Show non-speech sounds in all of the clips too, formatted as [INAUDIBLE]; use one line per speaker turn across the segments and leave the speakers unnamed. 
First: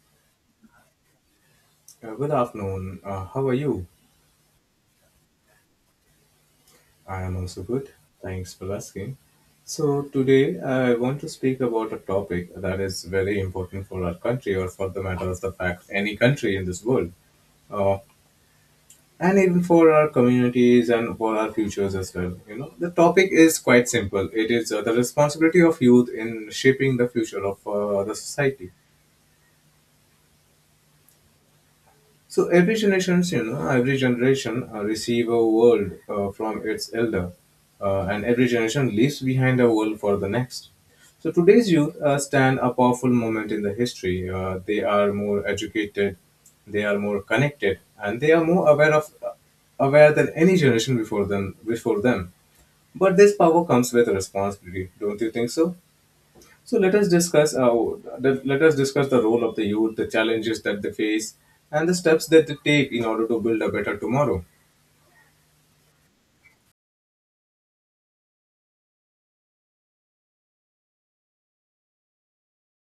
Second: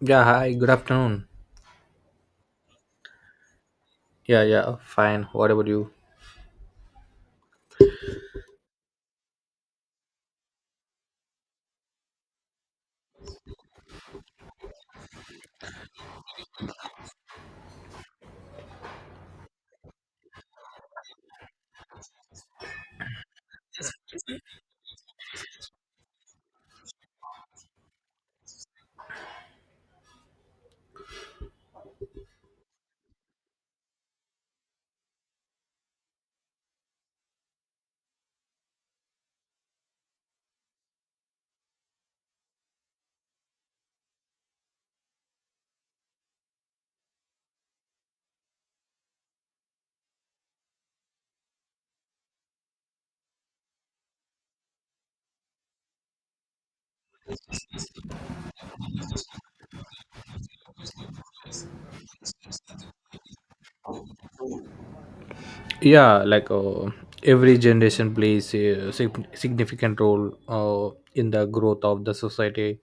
Yeah, hi, good afternoon.
Good afternoon. How are you?
Yeah, yeah, fine. What about you?
I am also good. Thanks for asking. So, today I want to speak about a topic that is very important for our country, or for the matter of the fact, any country in this world, uh, and even for our communities and for our futures as well. You know, the topic is quite simple it is the responsibility of youth in shaping the future of the society. So every generation, you know, every generation receive a world from its elder, and every generation leaves behind a world for the next. So today's youth stand a powerful moment in the history. They are more educated, they are more connected, and they are more aware of aware than any generation before them. But this power comes with responsibility. Don't you think so? So let us discuss the role of the youth, the challenges that they face, and the steps that they take in order to build a better tomorrow.
yeah like uh, every generation plays a significant role in the growth of the society,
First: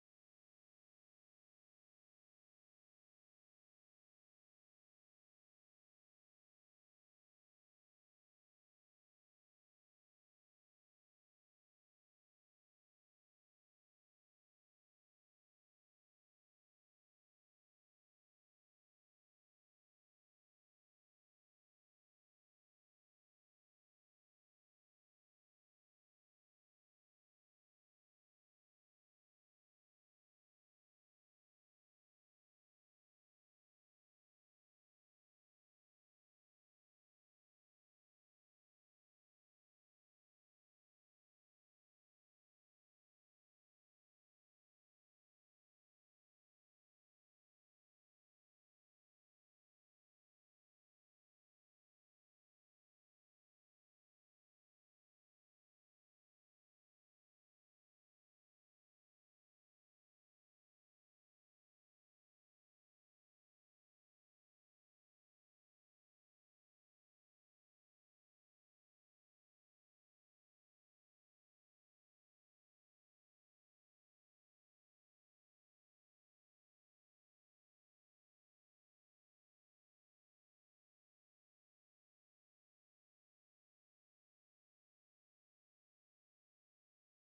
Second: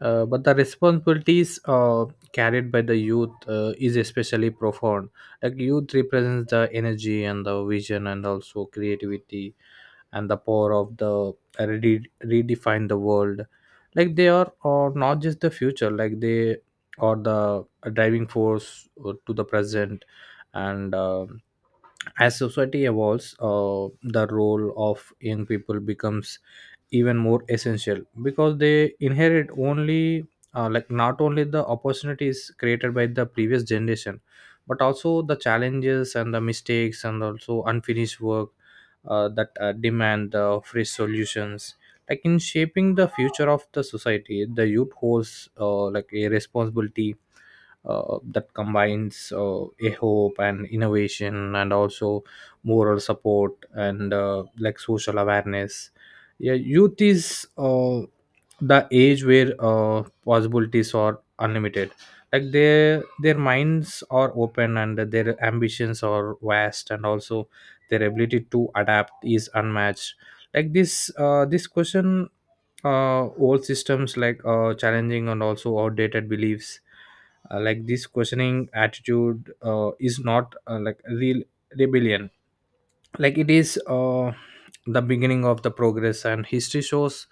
but the responsibilities carried by the youth is especially profound. Like, youth represents the energy and the vision and also creativity and the power of the redefine the world. Like, they are not just the future, like they are the driving force to the present. And As society evolves, the role of young people becomes even more essential because they inherit only, like not only the opportunities created by the previous generation, but also the challenges and the mistakes and also unfinished work that demand the fresh solutions. Like, in shaping the future of the society, the youth holds, like a responsibility that combines a hope and innovation and also moral support and, like social awareness. Yeah, youth is the age where possibilities are unlimited. Like, their minds are open and their ambitions are vast, and also their ability to adapt is unmatched. Like, this this question old systems, like challenging and also outdated beliefs, like this questioning attitude is not, like, real rebellion. Like, it is the beginning of the progress, and history shows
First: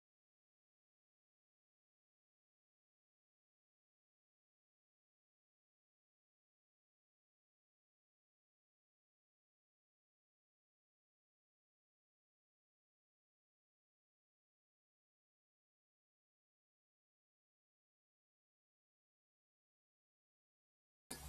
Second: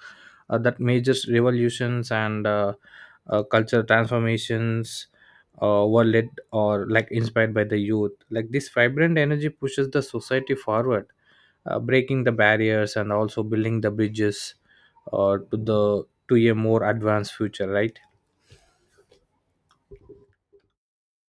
that major revolutions and, cultural transformations were led or, like, inspired by the youth. Like, this vibrant energy pushes the society forward, breaking the barriers and also building the bridges to the to a more advanced future, right?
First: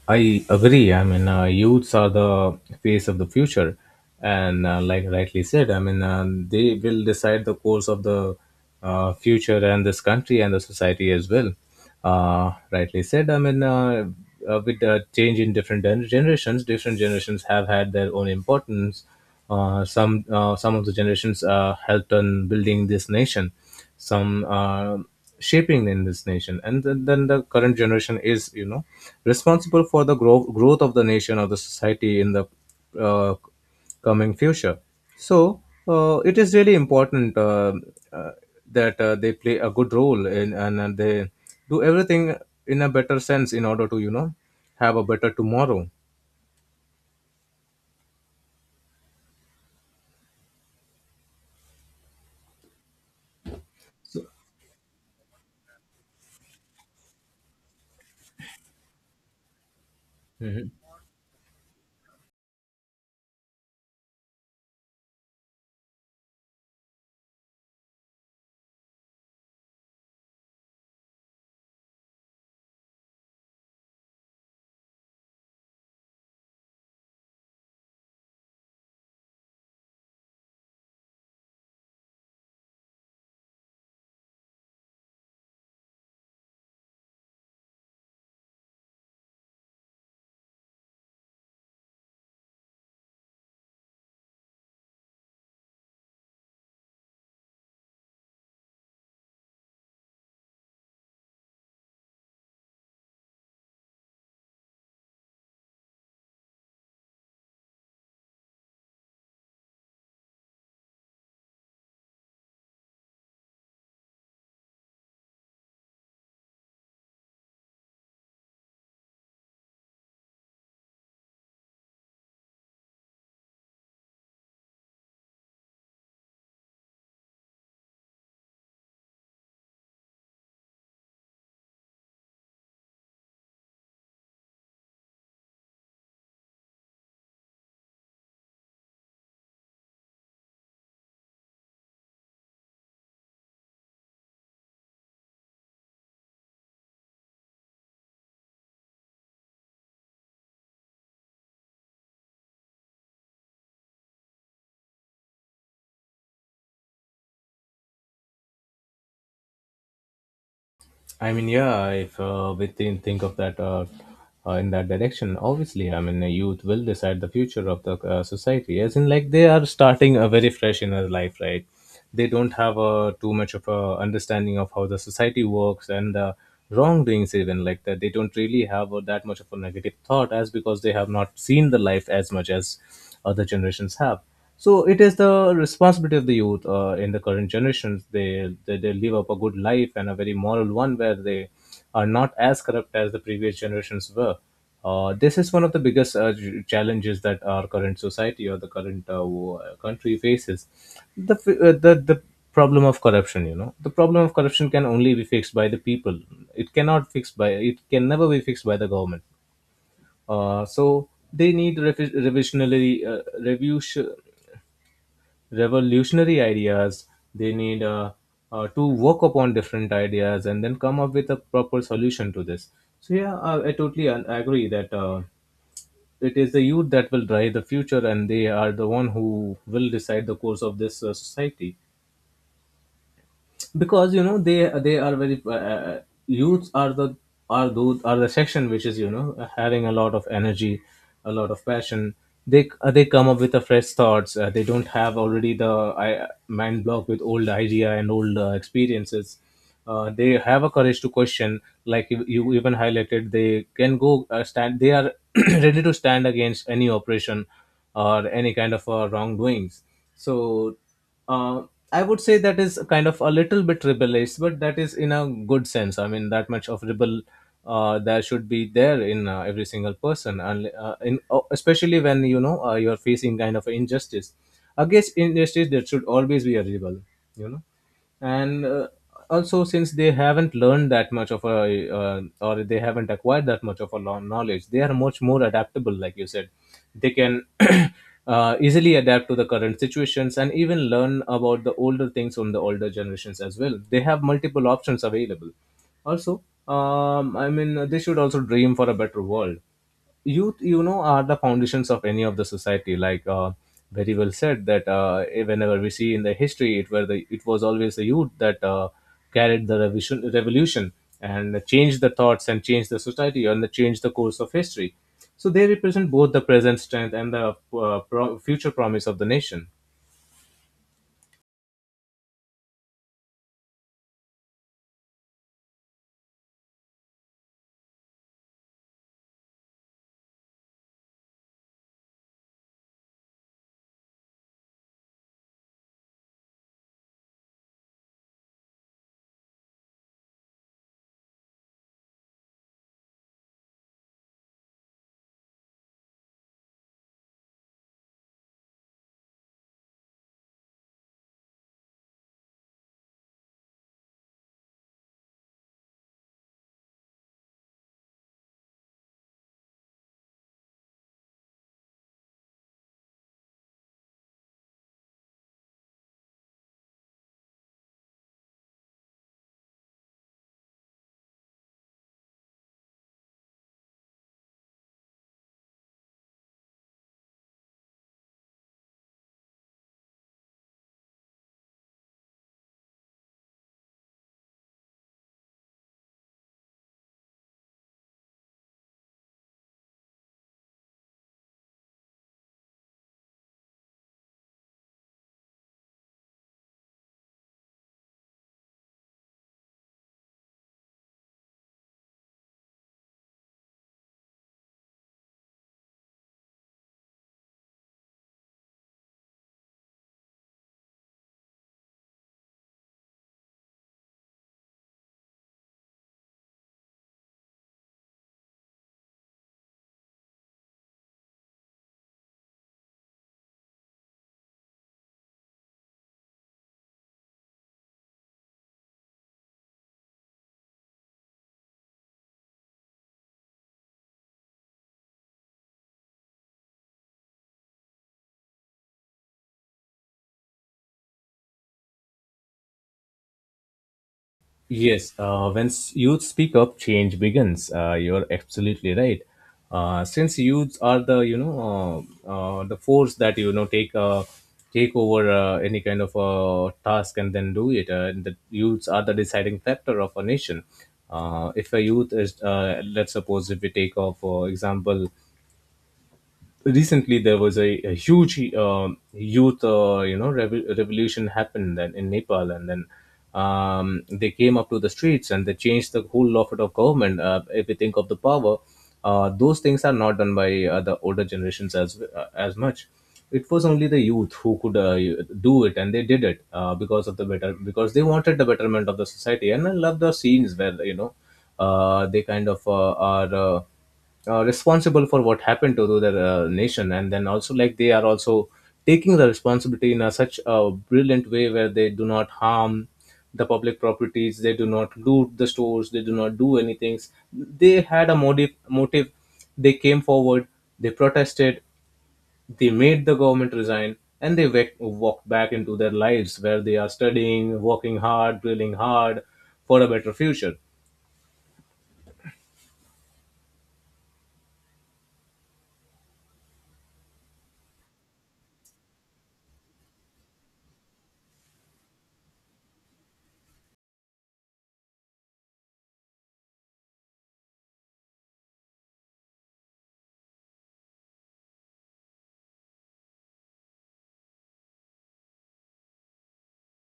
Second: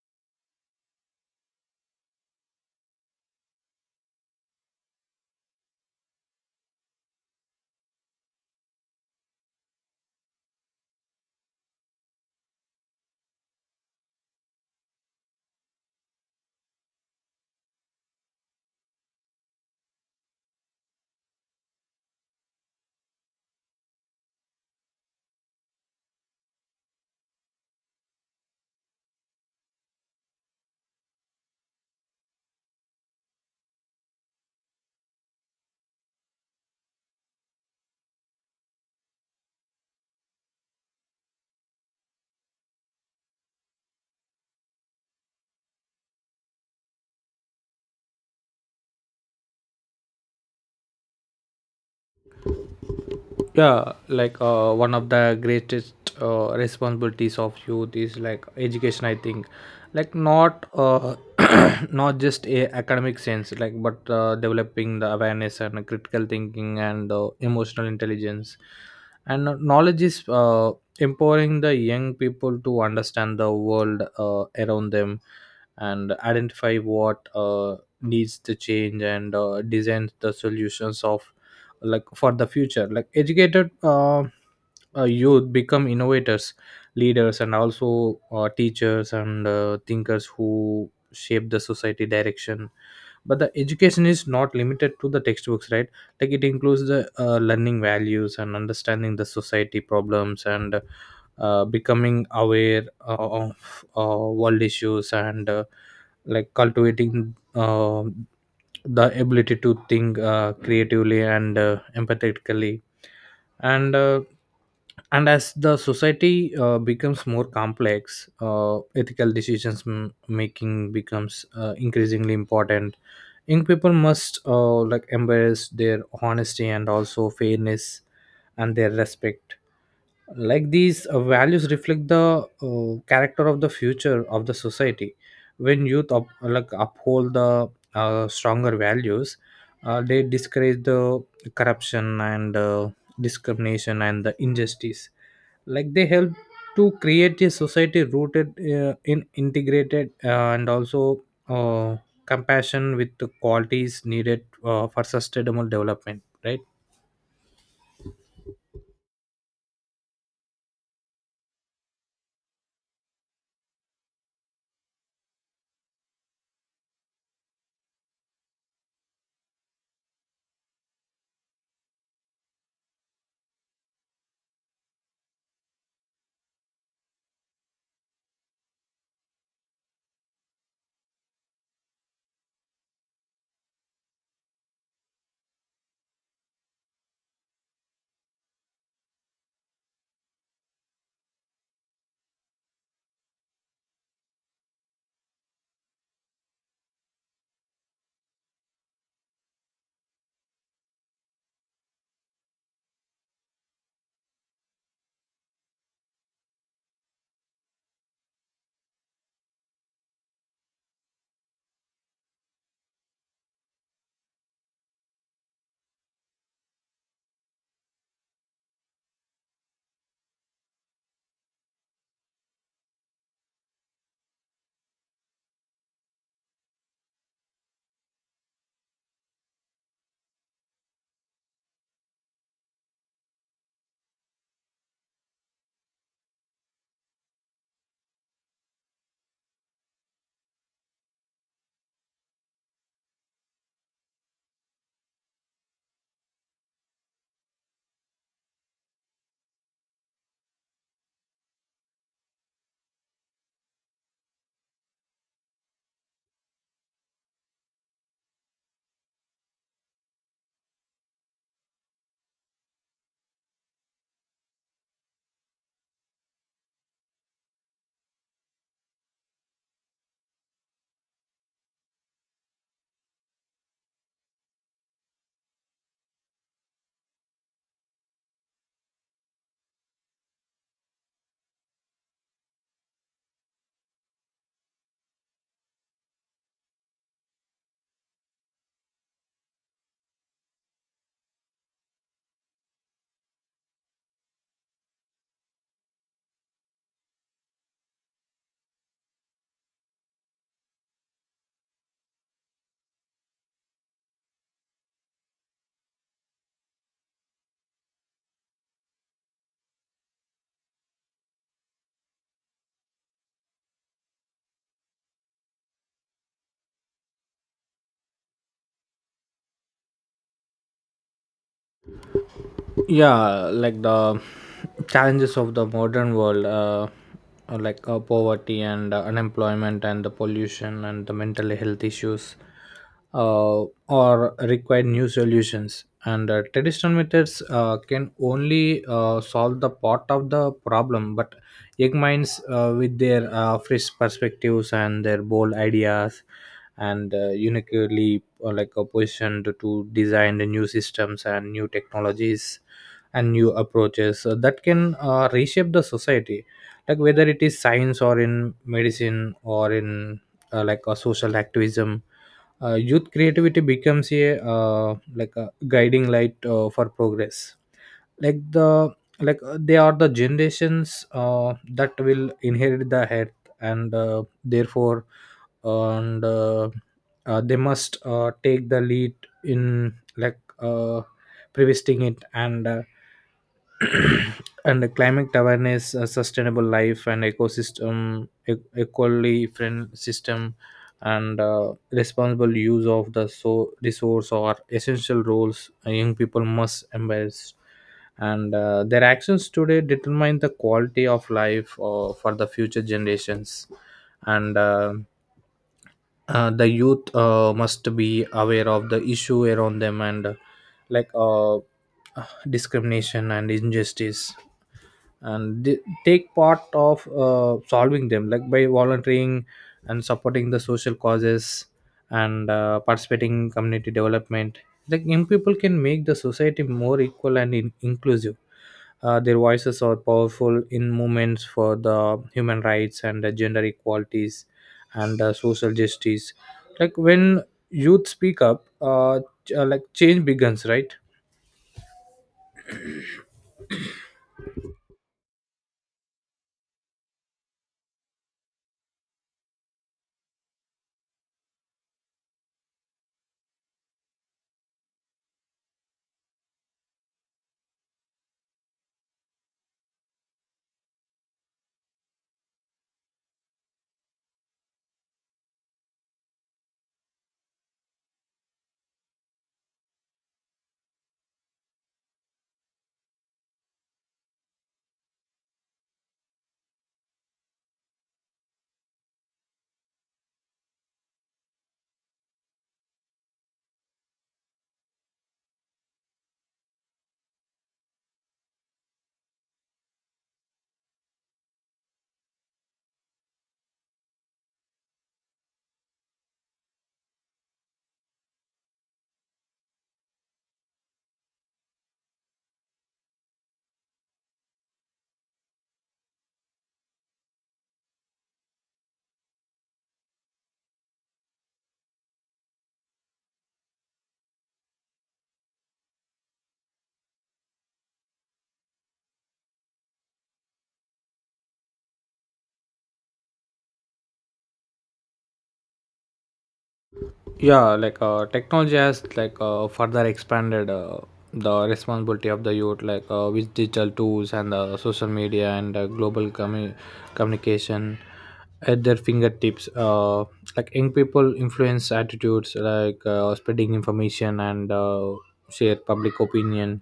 I agree. I mean, youths are the face of the future, and like rightly said, I mean, they will decide the course of the future and this country and the society as well. Rightly said. I mean, with the change in different generations, different generations have had their own importance. Uh, some of the generations helped in building this nation, some shaping in this nation, and then the current generation is, you know, responsible for the growth of the nation or the society in the uh, coming future. So it is really important uh, that they play a good role in, and they do everything in a better sense in order to, you know, have a better tomorrow.
One of the greatest responsibilities of youth is, like, education, I think. Like, not, [COUGHS] [CLEARS THROAT] not just a academic sense, like, but developing the awareness and critical thinking and, emotional intelligence. And knowledge is, empowering the young people to understand the world around them and identify what needs to change and design the solutions of, like, for the future. Like, educated, youth become innovators, leaders, and also teachers and thinkers who shape the society direction. But the education is not limited to the textbooks, right? Like, it includes the learning values and understanding the society problems and becoming aware of world issues and, like cultivating, um, the ability to think creatively and empathetically, and uh, and as the society becomes more complex, ethical decisions making becomes increasingly important. Young people must, like, embrace their honesty and also fairness and their respect. Like, these values reflect the character of the future of the society. When youth up, like, uphold the stronger values, they discourage the corruption and discrimination and the injustice. Like, they help to create a society rooted, in integrated, and also uh, compassion with the qualities needed for sustainable development, right?
I mean, yeah, if we think of that in that direction, obviously, I mean, the youth will decide the future of the society. As in, like, they are starting a very fresh in their life, right? They don't have too much of a understanding of how the society works and the wrongdoings, even like that. They don't really have that much of a negative thought, as because they have not seen the life as much as other generations have. So it is the responsibility of the youth in the current generations, they live up a good life and a very moral one where they are not as corrupt as the previous generations were. This is one of the biggest challenges that our current society or the current country faces, the, f- the problem of corruption. You know, the problem of corruption can only be fixed by the people. It can never be fixed by the government. So they need revi- revisionary review revolutionary ideas. They need to work upon different ideas and then come up with a proper solution to this. So yeah, I totally agree that it is the youth that will drive the future, and they are the one who will decide the course of this society, because you know they are very youths are the are those are the section which is, you know, having a lot of energy, a lot of passion. They come up with the fresh thoughts. They don't have already the mind block with old idea and old experiences. They have a courage to question. Like you even highlighted, they are [CLEARS THROAT] ready to stand against any oppression or any kind of wrongdoings. So uh, I would say that is kind of a little bit rebellious, but that is in a good sense. I mean, that much of rebel that should be there in every single person, and especially when you know you're facing kind of injustice. Against injustice, there should always be a rebel, you know. And also since they haven't learned that much of a or they haven't acquired that much of a knowledge, they are much more adaptable. Like you said, they can [COUGHS] [CLEARS THROAT] easily adapt to the current situations, and even learn about the older things from the older generations as well. They have multiple options available also. I mean, they should also dream for a better world. Youth, you know, are the foundations of any of the society. Like very well said that whenever we see in the history, it was always the youth that carried the revision revolution, and changed the thoughts, and changed the society, and the changed the course of history. So they represent both the present strength and the future promise of the nation.
The challenges of the modern world are, like, poverty and unemployment and the pollution and the mental health issues, or require new solutions, and traditional methods can only solve the part of the problem. But young minds with their fresh perspectives and their bold ideas and, uniquely, like, a position to design the new systems and new technologies and new approaches that can reshape the society. Like, whether it is science or in medicine or in, like, a social activism, youth creativity becomes a, like, a guiding light for progress. Like, the like, they are the generations that will inherit the earth, and therefore and they must take the lead in, like, preventing it and, [CLEARS THROAT] and the climate awareness, sustainable life, and ecosystem, equally friend system, and responsible use of the so resource are essential roles young people must embrace. And their actions today determine the quality of life for the future generations. And the youth must be aware of the issue around them and, like, discrimination and injustice, and they take part of, solving them, like, by volunteering and supporting the social causes and participating in community development. Like, young people can make the society more equal and inclusive. Their voices are powerful in movements for the human rights and, gender equalities and, social justice. Like, when youth speak up, like, change begins, right?
Yes, when youth speak up, change begins. You're absolutely right. Since youths are the, you know, the force that, you know, take over any kind of task and then do it, and the youths are the deciding factor of a nation. If a youth is, let's suppose, if we take off for example, recently there was a huge youth you know revolution happened then in Nepal, and then they came up to the streets and they changed the whole lot of government. If you think of the power, those things are not done by the older generations as much. It was only the youth who could do it, and they did it because they wanted the betterment of the society. And I love the scenes where, you know, they kind of are responsible for what happened to their nation, and then also like they are also taking the responsibility in a, such a brilliant way, where they do not harm the public properties, they do not loot the stores, they do not do anything. They had a motive. They came forward, they protested, they made the government resign, and walked back into their lives where they are studying, working hard, drilling hard for a better future.
Technology has, like, further expanded the responsibility of the youth. Like, with digital tools and, social media, and global communication at their fingertips, like, young people influence attitudes, like spreading information and, share public opinion.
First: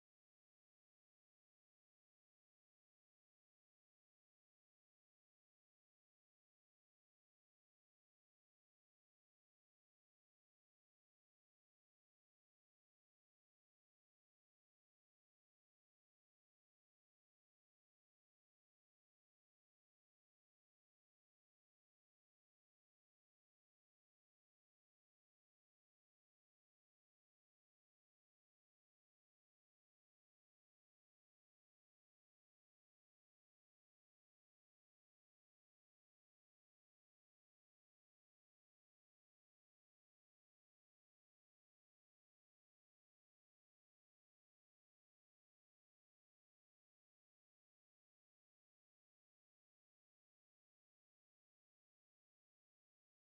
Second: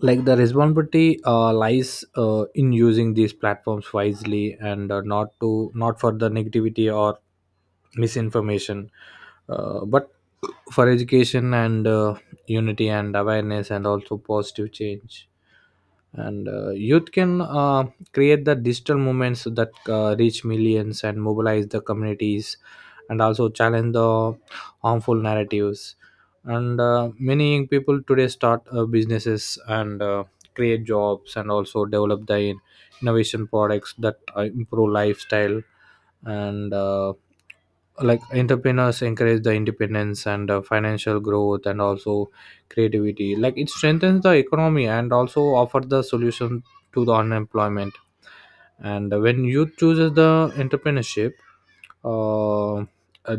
Like, the responsibility lies, in using these platforms wisely and, not to not for the negativity or misinformation, but for education and, unity and awareness and also positive change. And youth can, create the digital movements that reach millions and mobilize the communities and also challenge the harmful narratives. And, many young people today start businesses and create jobs and also develop their innovation products that improve lifestyle. And, like, entrepreneurs encourage the independence and, financial growth and also creativity. Like, it strengthens the economy and also offer the solution to the unemployment. And when youth chooses the entrepreneurship, uh, uh,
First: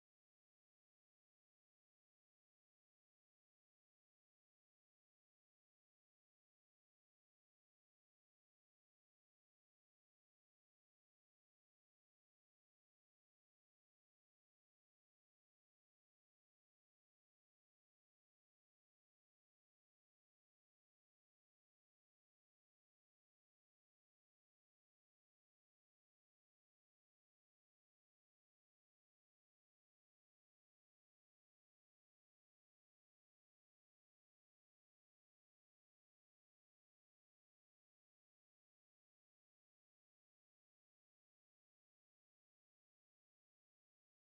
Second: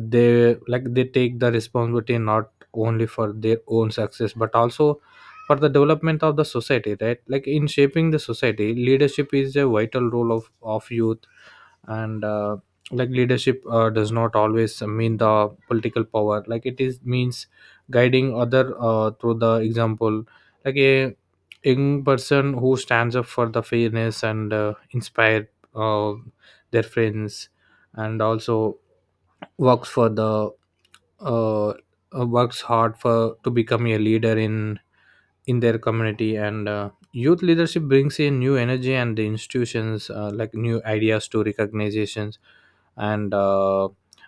they, like, they take the responsibility not only for their own success but also for the development of the society, right? Like, in shaping the society, leadership is a vital role of youth. And like, leadership does not always mean the political power. Like, it is means guiding other through the example. Like, a young person who stands up for the fairness and inspire uh, their friends and also works for the, uh, uh, works hard for to become a leader in their community. And youth leadership brings in new energy and the institutions, like, new ideas to recognizations and, uh,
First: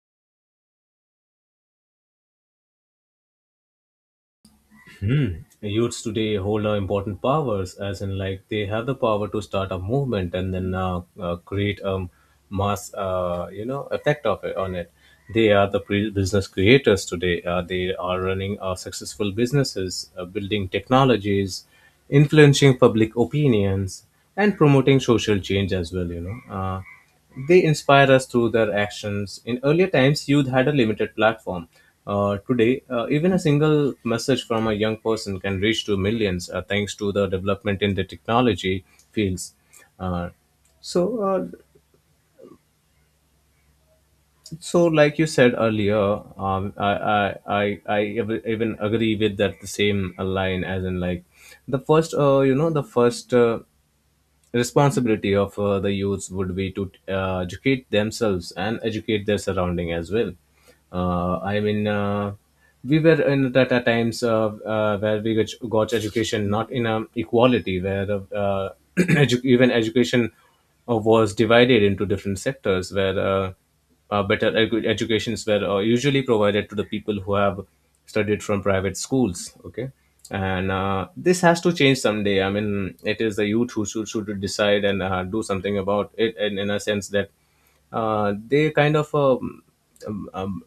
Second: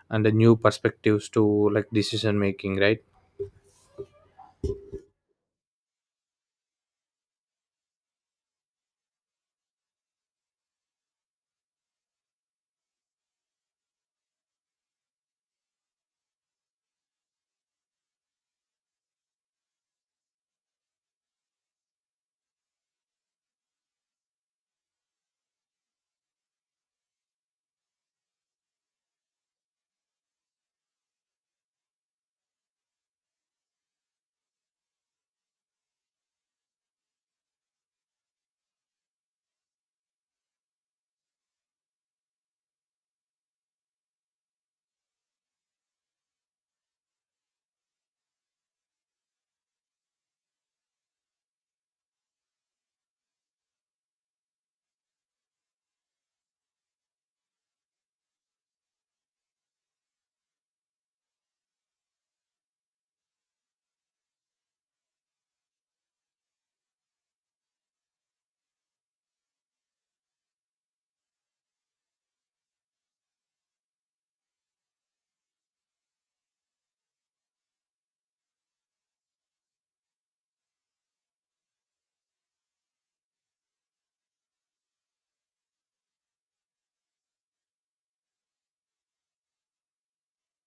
and the new perspectives to, like, decision making, right?
Hmm. Youths today hold important powers, as in like they have the power to start a movement and then create a mass, you know, effect of it on it. They are the business creators today. They are running successful businesses, building technologies, influencing public opinions, and promoting social change as well. You know. They inspire us through their actions. In earlier times, youth had a limited platform. Today, even a single message from a young person can reach to millions, thanks to the development in the technology fields. Uh, so, uh, so, like you said earlier, I even agree with that the same line, as in like the first, you know, the first responsibility of the youths would be to educate themselves and educate their surrounding as well. I mean, we were in that at times where we got education not in a equality, where uh, [CLEARS THROAT] even education was divided into different sectors where. Educations were usually provided to the people who have studied from private schools. Okay, and this has to change someday. I mean, it is the youth who should decide and do something about it. And in a sense that they kind of um, um,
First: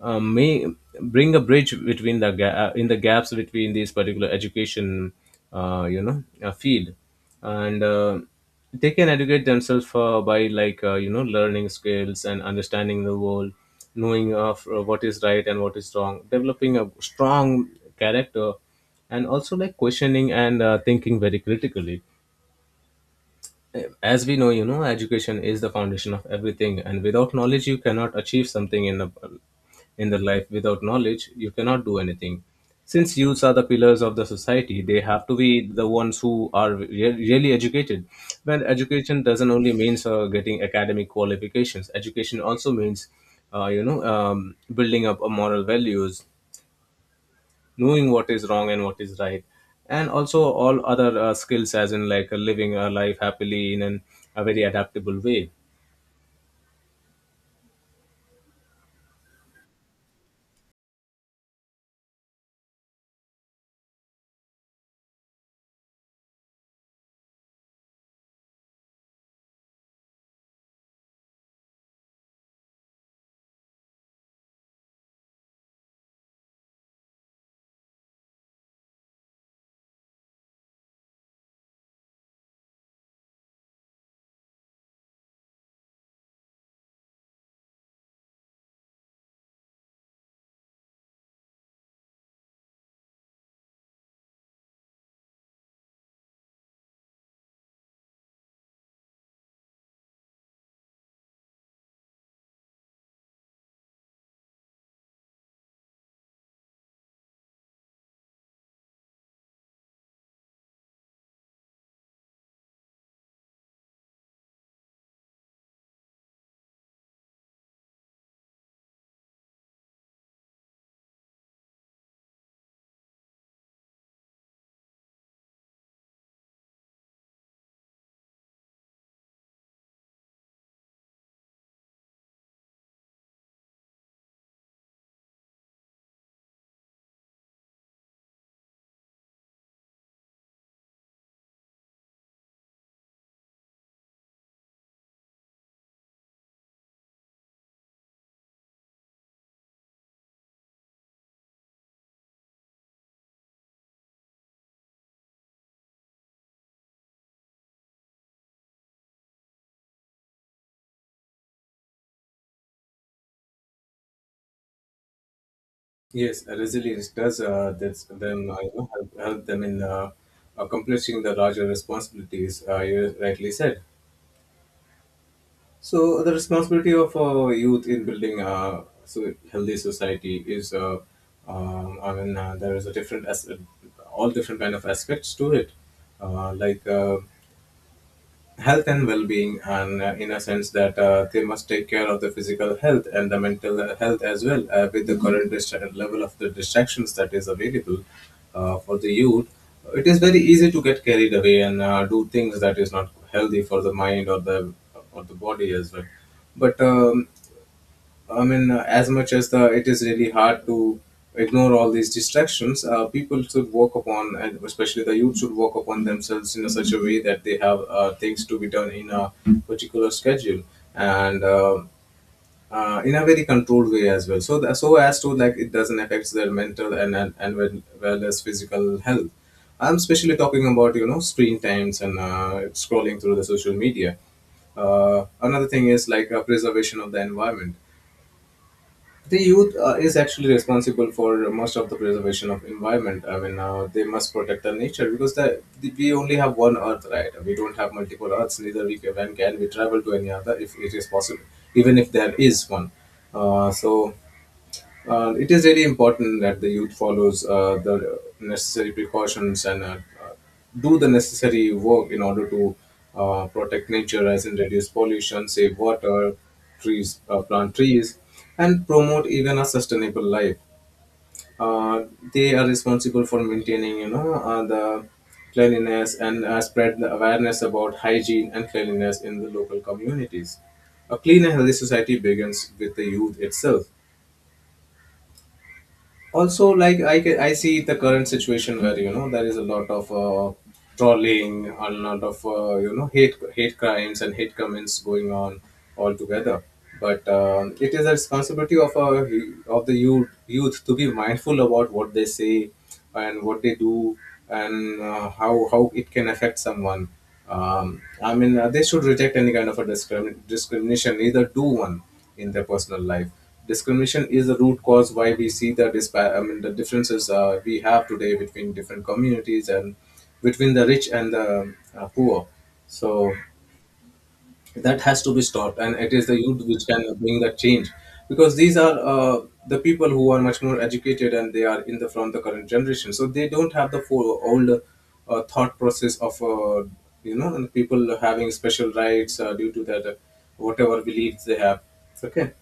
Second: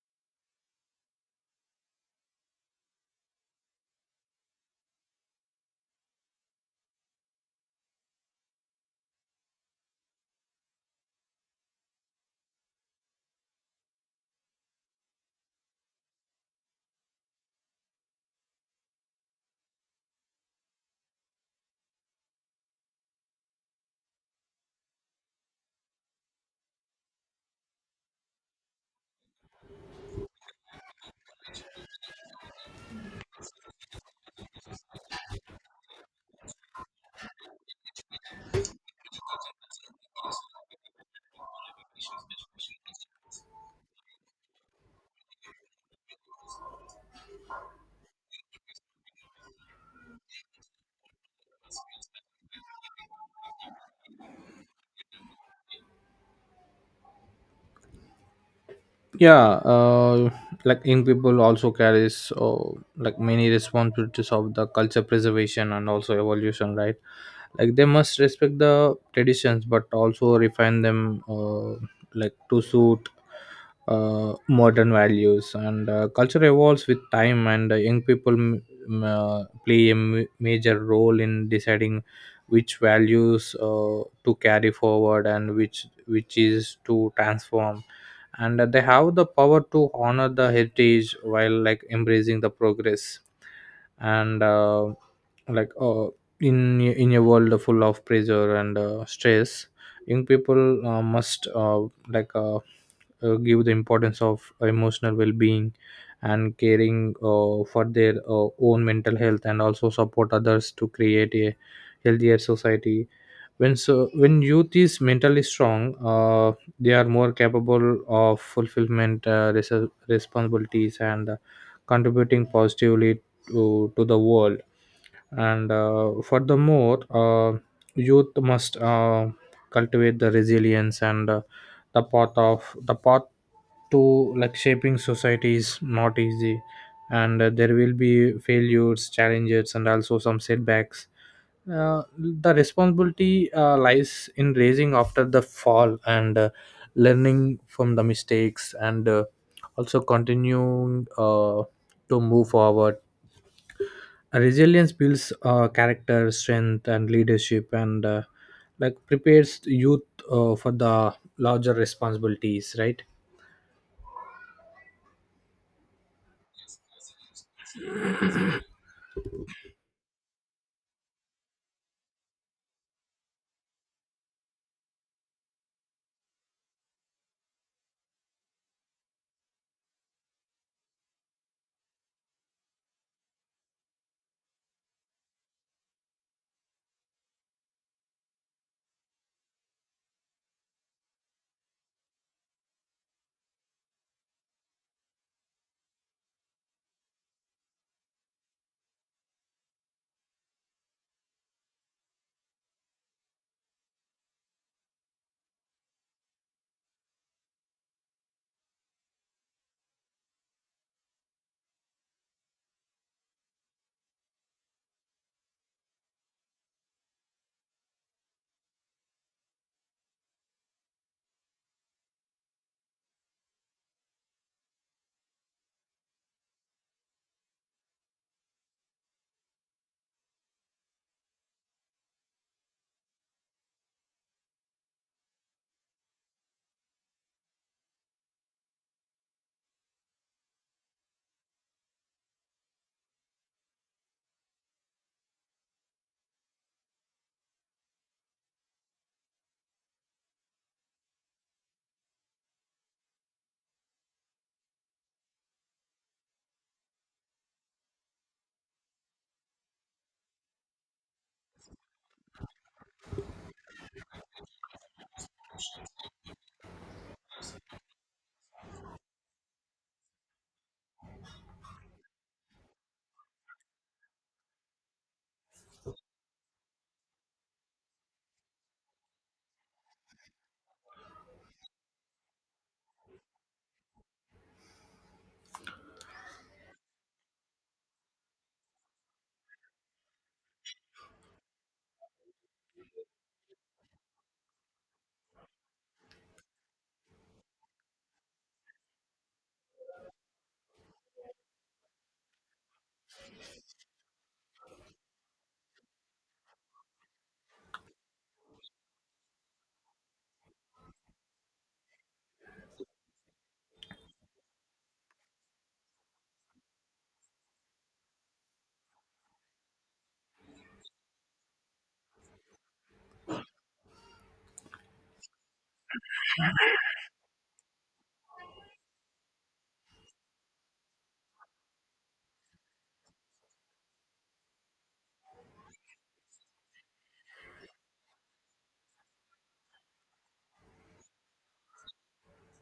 may bring a bridge between the in the gaps between these particular education field. And They can educate themselves by like learning skills and understanding the world, knowing of what is right and what is wrong, developing a strong character, and also like questioning and thinking very critically. As we know, you know, education is the foundation of everything, and without knowledge you cannot achieve something in the life. Without knowledge you cannot do anything. Since youths are the pillars of the society, they have to be the ones who are really educated. Well, education doesn't only means getting academic qualifications. Education also means building up a moral values, knowing what is wrong and what is right, and also all other skills as in like living a life happily in a very adaptable way.
yeah uh, like, young people also carries like many responsibilities of the culture preservation and also evolution, right? Like, they must respect the traditions but also refine them, like, to suit modern values. And culture evolves with time, and young people play a major role in deciding which values to carry forward and which is to transform. And they have the power to honor the heritage while, like, embracing the progress. And, like in a world full of pressure and, stress, young people must, like, give the importance of emotional well-being and caring for their own mental health, and also support others to create a healthier society. When so when youth is mentally strong, uh, they are more capable of fulfillment, responsibilities and, contributing positively to the world. And furthermore, youth must, cultivate the resilience. And, the path of the path to, like, shaping society is not easy. And, there will be failures, challenges, and also some setbacks. The responsibility lies in raising after the fall and, learning from the mistakes and, also continuing to move forward. Resilience builds character, strength, and leadership, and, like, prepares youth for the larger responsibilities, right?
Yes, resilience does this them, you know, help them in accomplishing the larger responsibilities, you rightly said. So the responsibility of youth in building a so healthy society is I mean, there is a different as all different kind of aspects to it. uh, like uh, Health and well-being, and in a sense that they must take care of the physical health and the mental health as well, with the current level of the distractions that is available for the youth. It is very easy to get carried away and do things that is not healthy for the mind or the body as well. But I mean, as much as the it is really hard to ignore all these distractions, people should work upon, and especially the youth should work upon themselves in a such a way that they have things to be done in a particular schedule, and in a very controlled way as well. So that, so as to like it doesn't affect their mental and well, well as physical health. I'm especially talking about, you know, screen times and scrolling through the social media. Another thing is like preservation of the environment. The youth is actually responsible for most of the preservation of environment. I mean, they must protect the nature, because we only have one earth, right? We don't have multiple earths, neither can we travel to any other if it is possible, even if there is one. uh, so it is very important that the youth follows the necessary precautions and uh, do the necessary work in order to protect nature, as in reduce pollution, save water, trees, plant trees, and promote even a sustainable life. Uh, they are responsible for maintaining, you know, the cleanliness and spread the awareness about hygiene and cleanliness in the local communities. A clean and healthy society begins with the youth itself. Also, like, I see the current situation where, you know, there is a lot of trolling, a lot of hate crimes and hate comments going on altogether. But it is a responsibility of of the youth to be mindful about what they say and what they do and how it can affect someone. I mean, they should reject any kind of a discrimination either do one in their personal life. Discrimination is the root cause why we see the I mean, the differences we have today between different communities and between the rich and the poor. So that has to be stopped, and it is the youth which can bring that change, because these are the people who are much more educated and they are in the from the current generation, so they don't have the old thought process of and people having special rights due to that whatever beliefs they have. Okay.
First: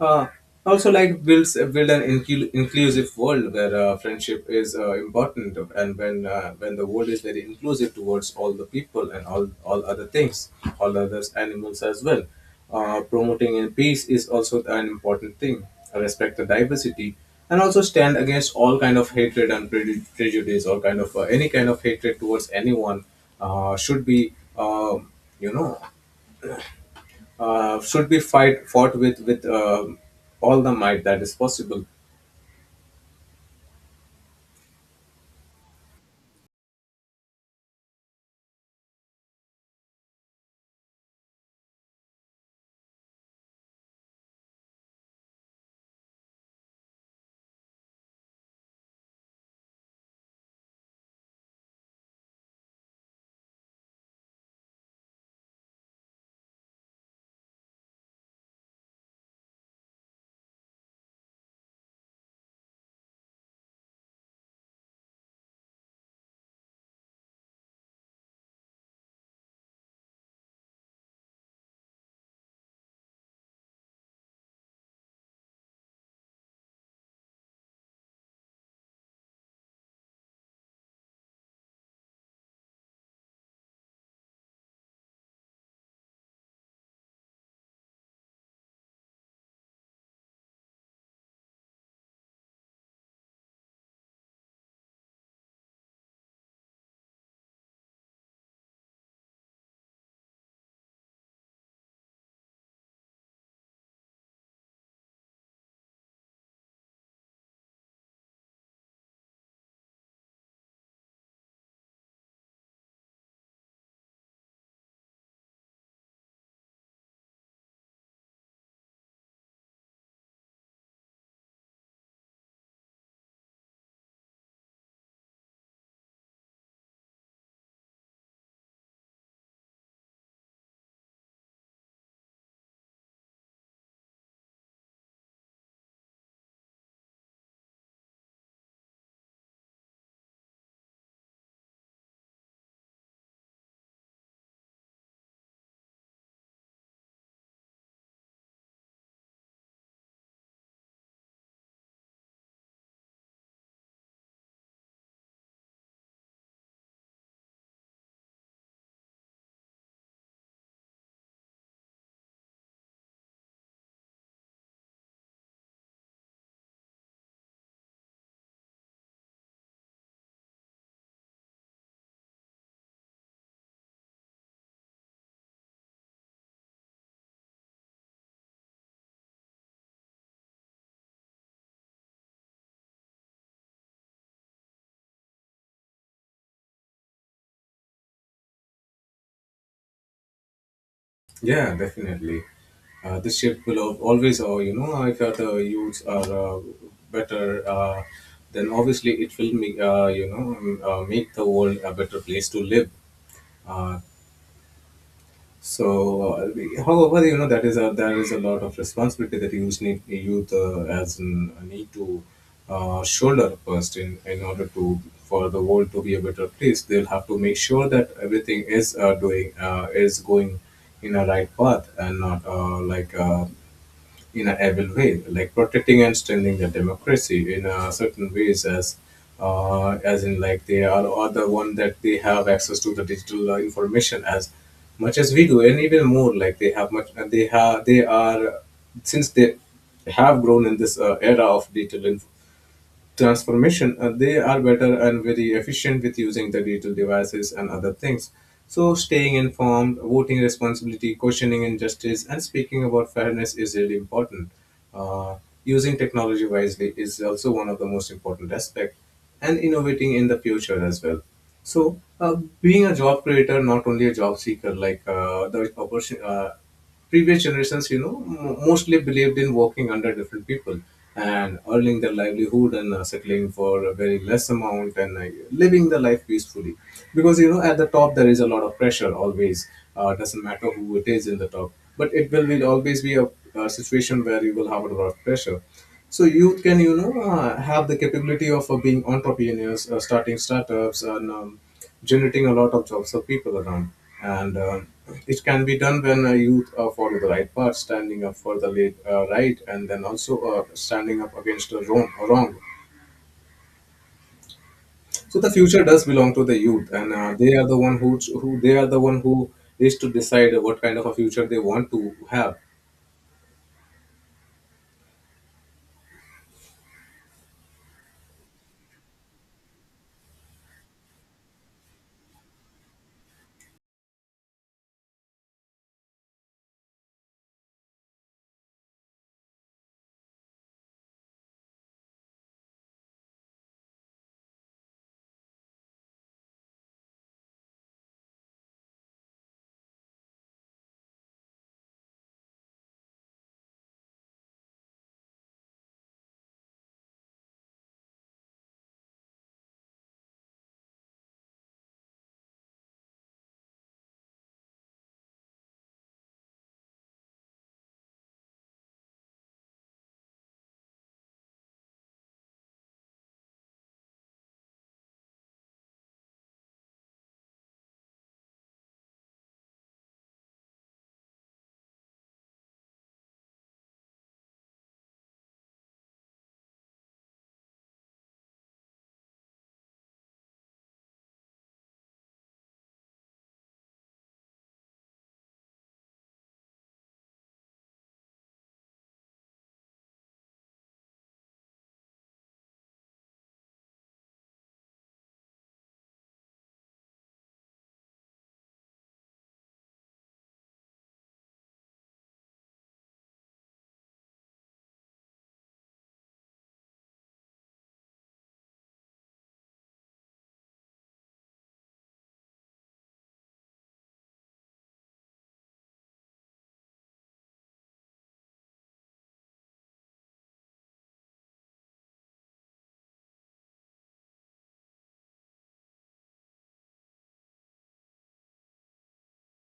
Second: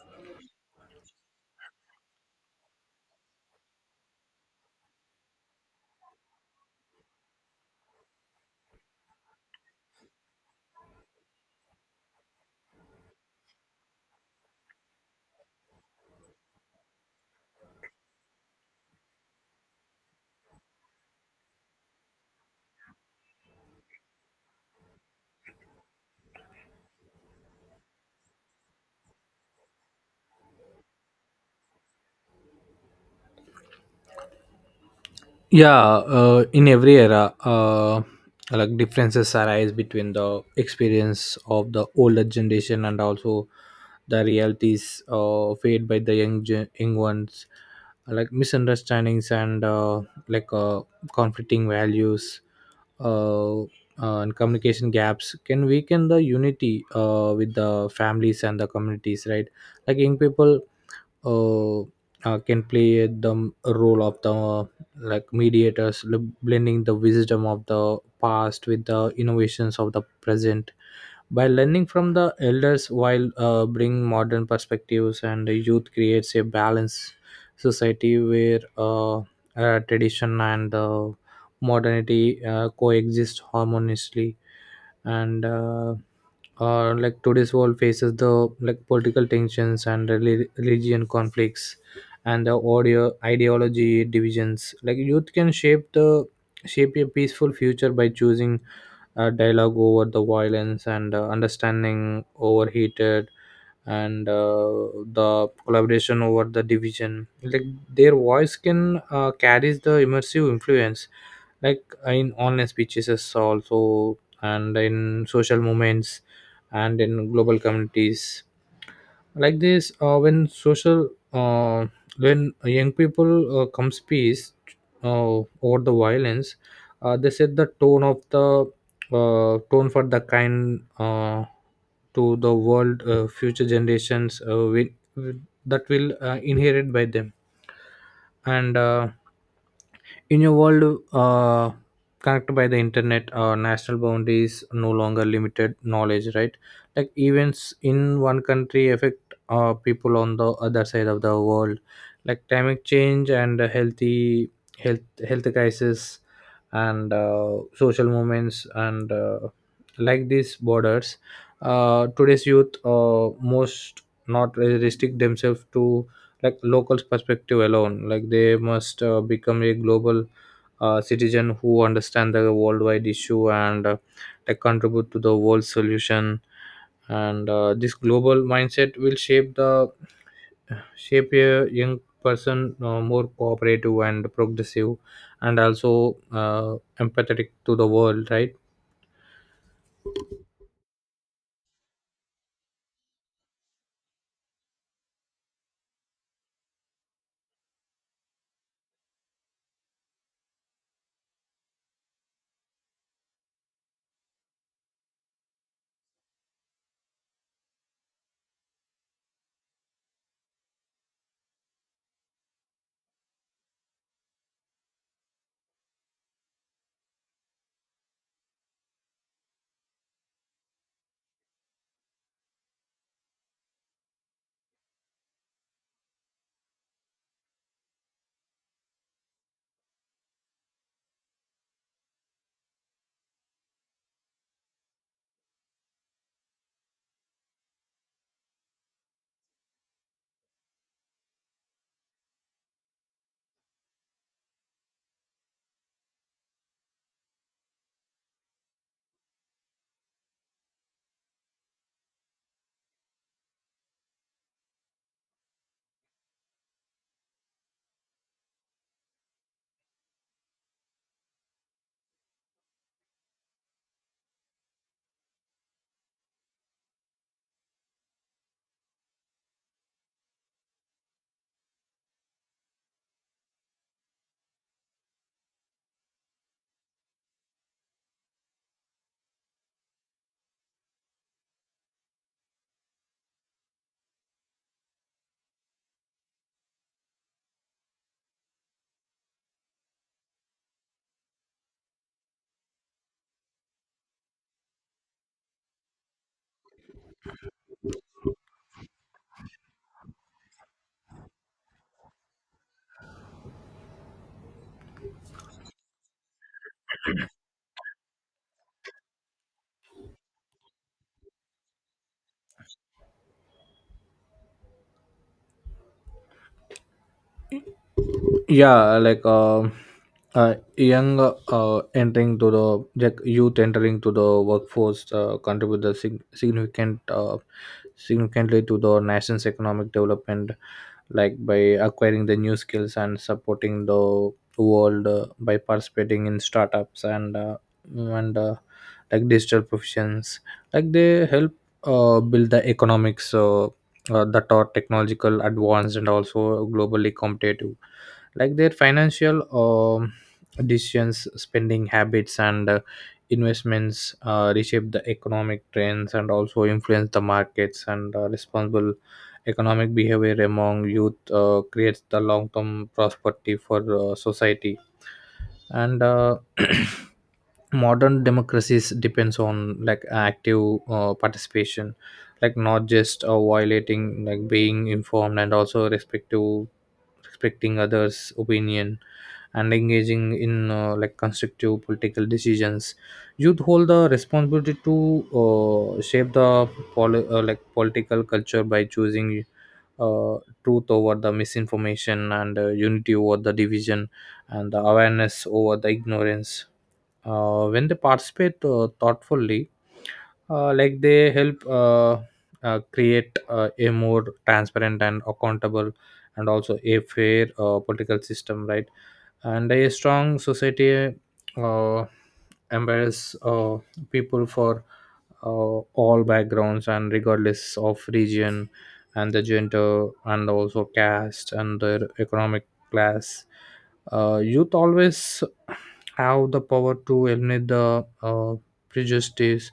uh, Also, like build an inclusive world where friendship is important, and when the world is very inclusive towards all the people and all other things, all other animals as well. Promoting in peace is also an important thing. Respect the diversity, and also stand against all kind of hatred and prejudice, or kind of any kind of hatred towards anyone should be you know should be fight fought with with all the might that is possible.
Yeah in every era, like, differences arise between the experience of the older generation and also the realities faced by the young ones. Like, misunderstandings and, like, conflicting values, uh, uh, and communication gaps can weaken the unity with the families and the communities, right? Like, young people, uh, can play the role of the, like, mediators, blending the wisdom of the past with the innovations of the present. By learning from the elders while bringing modern perspectives, and the youth creates a balanced society where, tradition and, modernity coexist harmoniously. And, like today's world faces the, like, political tensions and religion conflicts and the audio ideology divisions. Like, youth can shape the shape a peaceful future by choosing, dialogue over the violence and, understanding over heated and, the collaboration over the division. Like, their voice can carries the immersive influence, like in online speeches as also and in social movements and in global communities. Like, this when young people comes peace over the violence, they set the tone of the, tone for the kind, to the world. Future generations will- that will inherit by them. And, in a world connected by the internet, national boundaries no longer limited knowledge, right? Like, events in one country affect people on the other side of the world, like climate change and health health crisis, and, social movements, and, like, these borders. Today's youth most not restrict themselves to, like, locals perspective alone. Like, they must become a global citizen who understand the worldwide issue and, like, contribute to the world solution. And, this global mindset will shape the shape a young person more cooperative and progressive and also empathetic to the world, right?
Yeah, definitely. This shift will always, or you know, if the youths are better, then obviously it will make make the world a better place to live. Uh, So, uh, However, you know, that is a there is a lot of responsibility that youth as a need to shoulder first in order to for the world to be a better place. They'll have to make sure that everything is doing is going in a right path and not in a evil way, like protecting and strengthening the democracy in a certain ways as in like are the one that they have access to the digital information as much as we do, and even more like they have they are since they have grown in this era of digital transformation. They are better and very efficient with using the digital devices and other things. So, staying informed, voting responsibility, questioning injustice, and speaking about fairness is really important. Uh, Using technology wisely is also one of the most important aspect, and innovating in the future as well. So, being a job creator, not only a job seeker, like the opportunity. Previous generations, you know, mostly believed in working under different people and earning their livelihood and settling for a very less amount and living the life peacefully. Because, you know, at the top, there is a lot of pressure always. Doesn't matter who it is in the top, but always be a situation where you will have a lot of pressure. So youth can, you know, have the capability of being entrepreneurs, starting startups, and generating a lot of jobs for people around. And It can be done when youth follow the right path, standing up for the late, right, and then also standing up against the wrong. So the future does belong to the youth, and they are the one who is to decide what kind of a future they want to have.
yeah like um Young, entering to the, like, youth entering to the workforce contribute the significant, significantly to the nation's economic development. Like, by acquiring the new skills and supporting the world by participating in startups and, and uh, like, digital professions. Like, they help build the economics that are technological advanced and also globally competitive. Like, their financial, decisions, spending habits and, investments reshape the economic trends and also influence the markets. And, responsible economic behavior among youth creates the long-term prosperity for, society. And, [CLEARS THROAT] modern democracies depends on, like, active participation. Like, not just violating, like, being informed and also respective, respecting others opinion, and engaging in, like, constructive political decisions. Youth hold the responsibility to, shape the like political culture by choosing, uh, truth over the misinformation and, unity over the division and the awareness over the ignorance. When they participate thoughtfully, like, they help, create a more transparent and accountable and also a fair political system, right? And a strong society uh, empowers, people for, all backgrounds and regardless of region and the gender and also caste and their economic class. Youth always have the power to eliminate the, prejudice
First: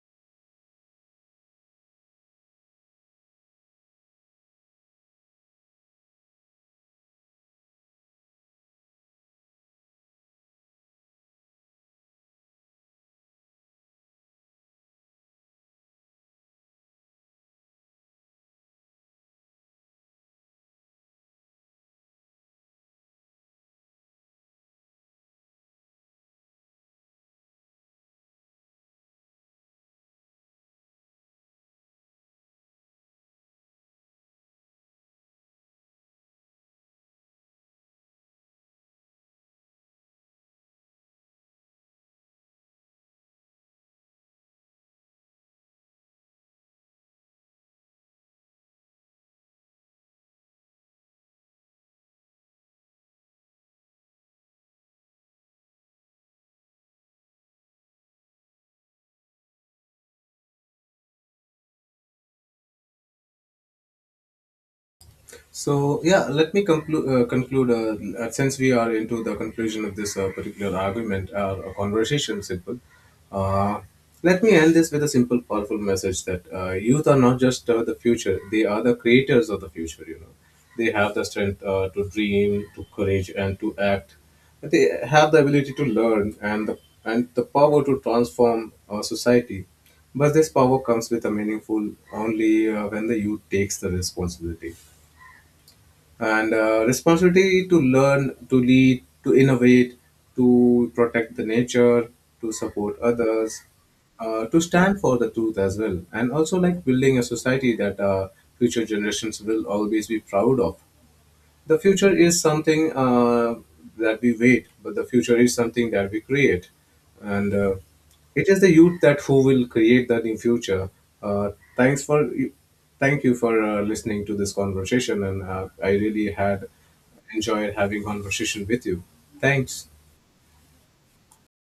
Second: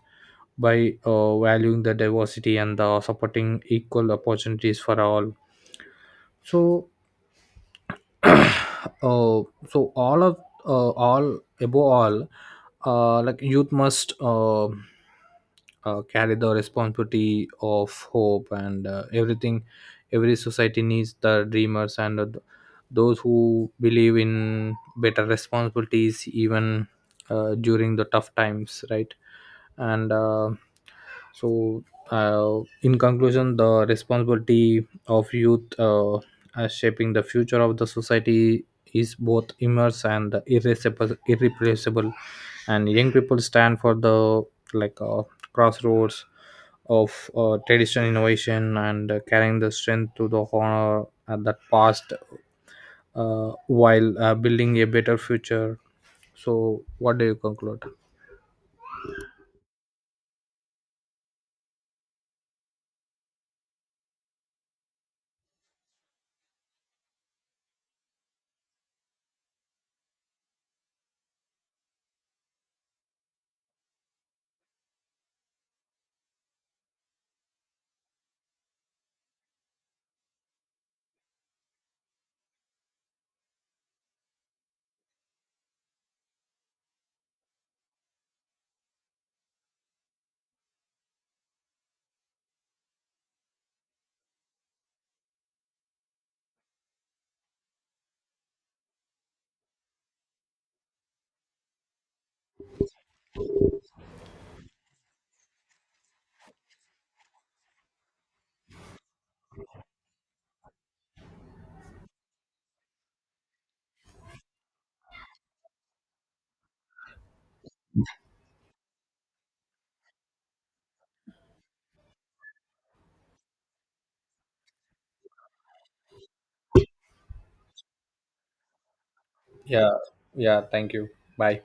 by valuing the diversity and the supporting equal opportunities for all. So, [COUGHS] uh, so all of all above all, like, youth must, carry the responsibility of hope and, everything. Every society needs the dreamers and, those who believe in better responsibilities even during the tough times, right? And, so in conclusion, the responsibility of youth, shaping the future of the society is both immense and irreplaceable. And young people stand for the, like, crossroads of, tradition, innovation, and, carrying the strength to the honor at that past, while building a better future. So, what do you conclude?
So yeah, let me conclude. Since we are into the conclusion of this particular argument, or conversation, simple. Uh, Let me end this with a simple, powerful message that youth are not just the future; they are the creators of the future. You know, they have the strength to dream, to courage, and to act. They have the ability to learn and the power to transform society. But this power comes with a meaningful only when the youth takes the responsibility, and responsibility to learn, to lead, to innovate, to protect the nature, to support others, to stand for the truth as well, and also like building a society that future generations will always be proud of. The future is something that we wait, but the future is something that we create. And it is the youth that who will create the new future. Uh, thanks for Thank you for listening to this conversation, and I really had enjoyed having conversation with you. Thanks.
Yeah. Yeah, thank you. Bye.